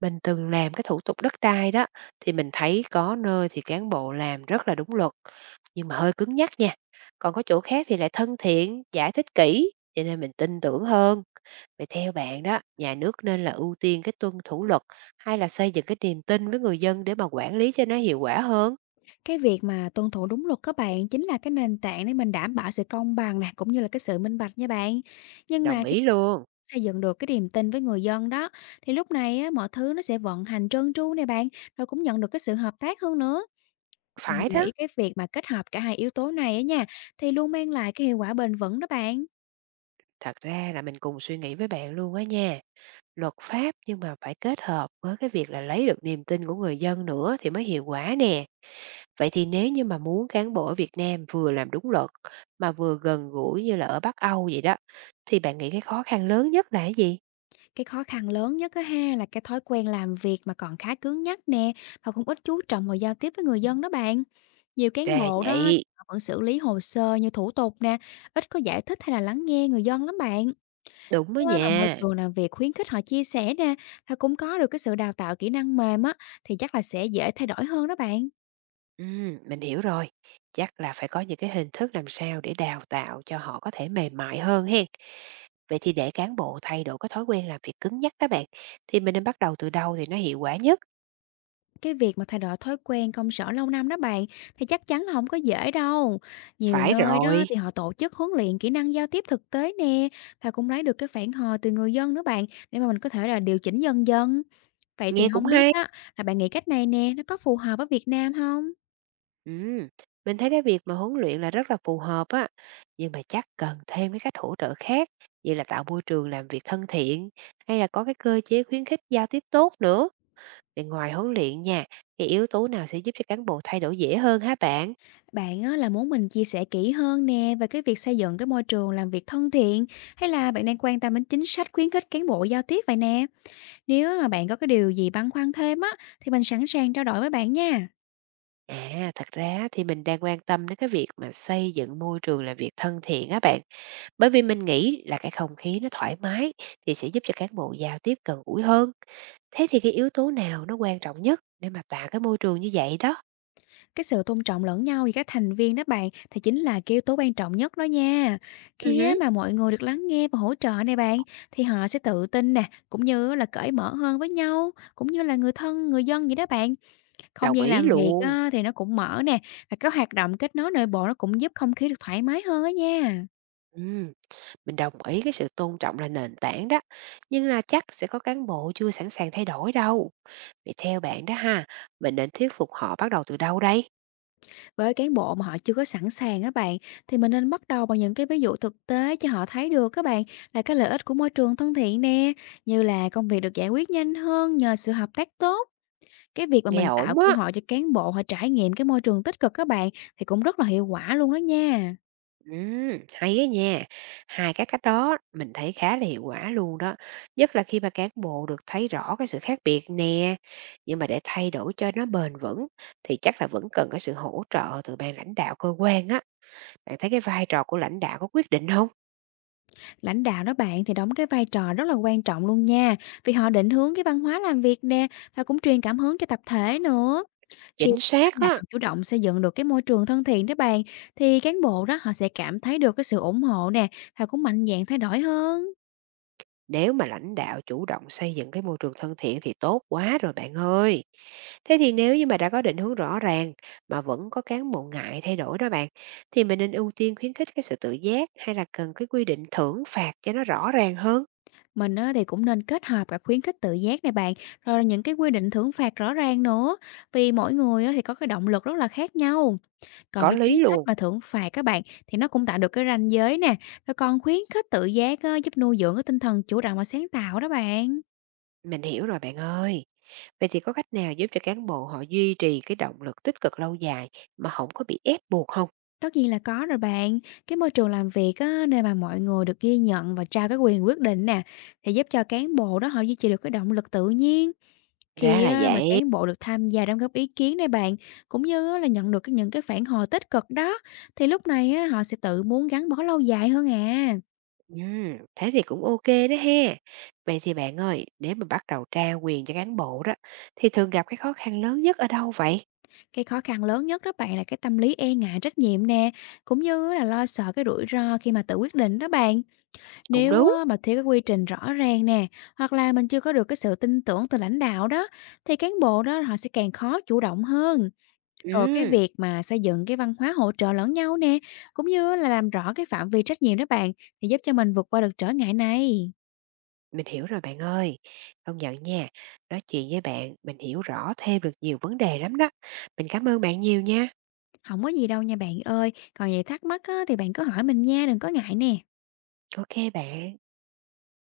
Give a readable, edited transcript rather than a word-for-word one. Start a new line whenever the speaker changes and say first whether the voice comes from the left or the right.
right: Mình từng làm cái thủ tục đất đai đó thì mình thấy có nơi thì cán bộ làm rất là đúng luật, nhưng mà hơi cứng nhắc nha. Còn có chỗ khác thì lại thân thiện, giải thích kỹ cho nên mình tin tưởng hơn. Vậy theo bạn đó, nhà nước nên là ưu tiên cái tuân thủ luật hay là xây dựng cái niềm tin với người dân để mà quản lý cho nó hiệu quả hơn?
left: Cái việc mà tuân thủ đúng luật các bạn chính là cái nền tảng để mình đảm bảo sự công bằng này, cũng như là cái sự minh bạch nha bạn. Nhưng
right: Đồng
left: mà khi
right: ý luôn.
left: xây dựng được cái niềm tin với người dân đó thì lúc này á, mọi thứ nó sẽ vận hành trơn tru này bạn, rồi cũng nhận được cái sự hợp tác hơn nữa. Mình
right: Phải đó.
left: nghĩ cái việc mà kết hợp cả hai yếu tố này á nha thì luôn mang lại cái hiệu quả bền vững đó bạn.
right: Thật ra là mình cùng suy nghĩ với bạn luôn á nha. Luật pháp nhưng mà phải kết hợp với cái việc là lấy được niềm tin của người dân nữa thì mới hiệu quả nè. Vậy thì nếu như mà muốn cán bộ ở Việt Nam vừa làm đúng luật mà vừa gần gũi như là ở Bắc Âu vậy đó, thì bạn nghĩ cái khó khăn lớn nhất là cái gì?
left: Cái khó khăn lớn nhất á ha là cái thói quen làm việc mà còn khá cứng nhắc nè, và cũng ít chú trọng vào giao tiếp với người dân đó bạn. Nhiều cán
right: Ra
left: bộ đó thì
right: vậy,
left: họ vẫn xử lý hồ sơ như thủ tục nè, ít có giải thích hay là lắng nghe người dân lắm bạn.
right: đúng đó
left: Nếu á mà môi
right: nha.
left: trường làm việc khuyến khích họ chia sẻ nè, và cũng có được cái sự đào tạo kỹ năng mềm á, thì chắc là sẽ dễ thay đổi hơn đó bạn.
right: Mình hiểu rồi. Chắc là phải có những cái hình thức làm sao để đào tạo cho họ có thể mềm mại hơn hen. Vậy thì để cán bộ thay đổi cái thói quen làm việc cứng nhắc đó bạn, thì mình nên bắt đầu từ đâu thì nó hiệu quả nhất?
left: Cái việc mà thay đổi thói quen công sở lâu năm đó bạn, thì chắc chắn là không có dễ đâu. Nhiều
right: Phải
left: nơi đó
right: rồi,
left: thì họ tổ chức huấn luyện kỹ năng giao tiếp thực tế nè, và cũng lấy được cái phản hồi từ người dân nữa bạn, để mà mình có thể là điều chỉnh dần dần. Vậy thì
right: nghe cũng
left: không biết
right: hay.
left: á, là bạn nghĩ cách này nè, nó có phù hợp với Việt Nam không?
right: Ừm, mình thấy cái việc mà huấn luyện là rất là phù hợp á, nhưng mà chắc cần thêm cái cách hỗ trợ khác, vậy là tạo môi trường làm việc thân thiện hay là có cái cơ chế khuyến khích giao tiếp tốt nữa. Bên ngoài huấn luyện nha, cái yếu tố nào sẽ giúp cho cán bộ thay đổi dễ hơn hả bạn?
left: Bạn á là muốn mình chia sẻ kỹ hơn nè về cái việc xây dựng cái môi trường làm việc thân thiện, hay là bạn đang quan tâm đến chính sách khuyến khích cán bộ giao tiếp vậy nè? Nếu mà bạn có cái điều gì băn khoăn thêm á, thì mình sẵn sàng trao đổi với bạn nha.
right: À, thật ra thì mình đang quan tâm đến cái việc mà xây dựng môi trường làm việc thân thiện á bạn, bởi vì mình nghĩ là cái không khí nó thoải mái thì sẽ giúp cho cán bộ giao tiếp gần gũi hơn. Thế thì cái yếu tố nào nó quan trọng nhất để mà tạo cái môi trường như vậy đó?
left: Cái sự tôn trọng lẫn nhau giữa các thành viên đó bạn thì chính là cái yếu tố quan trọng nhất đó nha. Khi á
right: Hứm,
left: mà mọi người được lắng nghe và hỗ trợ này bạn, thì họ sẽ tự tin nè, cũng như là cởi mở hơn với nhau, cũng như là người thân, người dân vậy đó bạn. Không
right: đồng
left: gian
right: ý
left: làm việc
right: luôn.
left: á, thì nó cũng mở nè, và các hoạt động kết nối nội bộ nó cũng giúp không khí được thoải mái hơn đó nha.
right: Ừm, mình đồng ý cái sự tôn trọng là nền tảng đó, nhưng là chắc sẽ có cán bộ chưa sẵn sàng thay đổi đâu. Vậy theo bạn đó ha, mình nên thuyết phục họ bắt đầu từ đâu đây?
left: Với cán bộ mà họ chưa có sẵn sàng á bạn, thì mình nên bắt đầu bằng những cái ví dụ thực tế cho họ thấy được các bạn, là cái lợi ích của môi trường thân thiện nè, như là công việc được giải quyết nhanh hơn nhờ sự hợp tác tốt. Cái việc mà
right: Nghe
left: mình tạo
right: ổn á.
left: cơ hội cho cán bộ họ trải nghiệm cái môi trường tích cực các bạn thì cũng rất là hiệu quả luôn đó nha.
right: Hay á nha. Hai cái cách đó mình thấy khá là hiệu quả luôn đó, nhất là khi mà cán bộ được thấy rõ cái sự khác biệt nè. Nhưng mà để thay đổi cho nó bền vững thì chắc là vẫn cần cái sự hỗ trợ từ ban lãnh đạo cơ quan á. Bạn thấy cái vai trò của lãnh đạo có quyết định không?
left: Lãnh đạo đó bạn thì đóng cái vai trò rất là quan trọng luôn nha, vì họ định hướng cái văn hóa làm việc nè, và cũng truyền cảm hứng cho tập thể nữa. Khi
right: Chính
left: lãnh
right: xác
left: đạo
right: á.
left: chủ động xây dựng được cái môi trường thân thiện đó bạn, thì cán bộ đó họ sẽ cảm thấy được cái sự ủng hộ nè, họ cũng mạnh dạn thay đổi hơn.
right: Nếu mà lãnh đạo chủ động xây dựng cái môi trường thân thiện thì tốt quá rồi bạn ơi. Thế thì nếu như mà đã có định hướng rõ ràng mà vẫn có cán bộ ngại thay đổi đó bạn, thì mình nên ưu tiên khuyến khích cái sự tự giác hay là cần cái quy định thưởng phạt cho nó rõ ràng hơn?
left: Mình á, thì cũng nên kết hợp cả khuyến khích tự giác này bạn, rồi là những cái quy định thưởng phạt rõ ràng nữa. Vì mỗi người á, thì có cái động lực rất là khác nhau. Còn
right: Có
left: cái chính
right: lý
left: sách
right: luôn.
left: mà thưởng phạt các bạn thì nó cũng tạo được cái ranh giới nè, rồi còn khuyến khích tự giác á, giúp nuôi dưỡng cái tinh thần chủ động và sáng tạo đó bạn.
right: Mình hiểu rồi bạn ơi. Vậy thì có cách nào giúp cho cán bộ họ duy trì cái động lực tích cực lâu dài mà không có bị ép buộc không?
left: Tất nhiên là có rồi bạn. Cái môi trường làm việc á, nơi mà mọi người được ghi nhận và trao cái quyền quyết định nè, thì giúp cho cán bộ đó họ duy trì được cái động lực tự nhiên.
right: Ra
left: Khi
right: là
left: á, mà
right: vậy.
left: cán bộ được tham gia đóng góp ý kiến này bạn, cũng như á, là nhận được những cái phản hồi tích cực đó, thì lúc này á, họ sẽ tự muốn gắn bó lâu dài hơn à.
right: Thế thì cũng ok đó he. Vậy thì bạn ơi, để mà bắt đầu trao quyền cho cán bộ đó, thì thường gặp cái khó khăn lớn nhất ở đâu vậy?
left: Cái khó khăn lớn nhất đó bạn là cái tâm lý e ngại trách nhiệm nè, cũng như là lo sợ cái rủi ro khi mà tự quyết định đó bạn.
right: Cũng
left: Nếu
right: đúng.
left: á mà thiếu cái quy trình rõ ràng nè, hoặc là mình chưa có được cái sự tin tưởng từ lãnh đạo đó, thì cán bộ đó họ sẽ càng khó chủ động hơn. Rồi cái
right: Ừm,
left: việc mà xây dựng cái văn hóa hỗ trợ lẫn nhau nè, cũng như là làm rõ cái phạm vi trách nhiệm đó bạn, thì giúp cho mình vượt qua được trở ngại này.
right: mình hiểu rồi bạn ơi. Công nhận nha, nói chuyện với bạn mình hiểu rõ thêm được nhiều vấn đề lắm đó. Mình cảm ơn bạn nhiều nha.
left: Không có gì đâu nha bạn ơi, còn gì thắc mắc á, thì bạn cứ hỏi mình nha, đừng có ngại nè.
right: Ok bạn.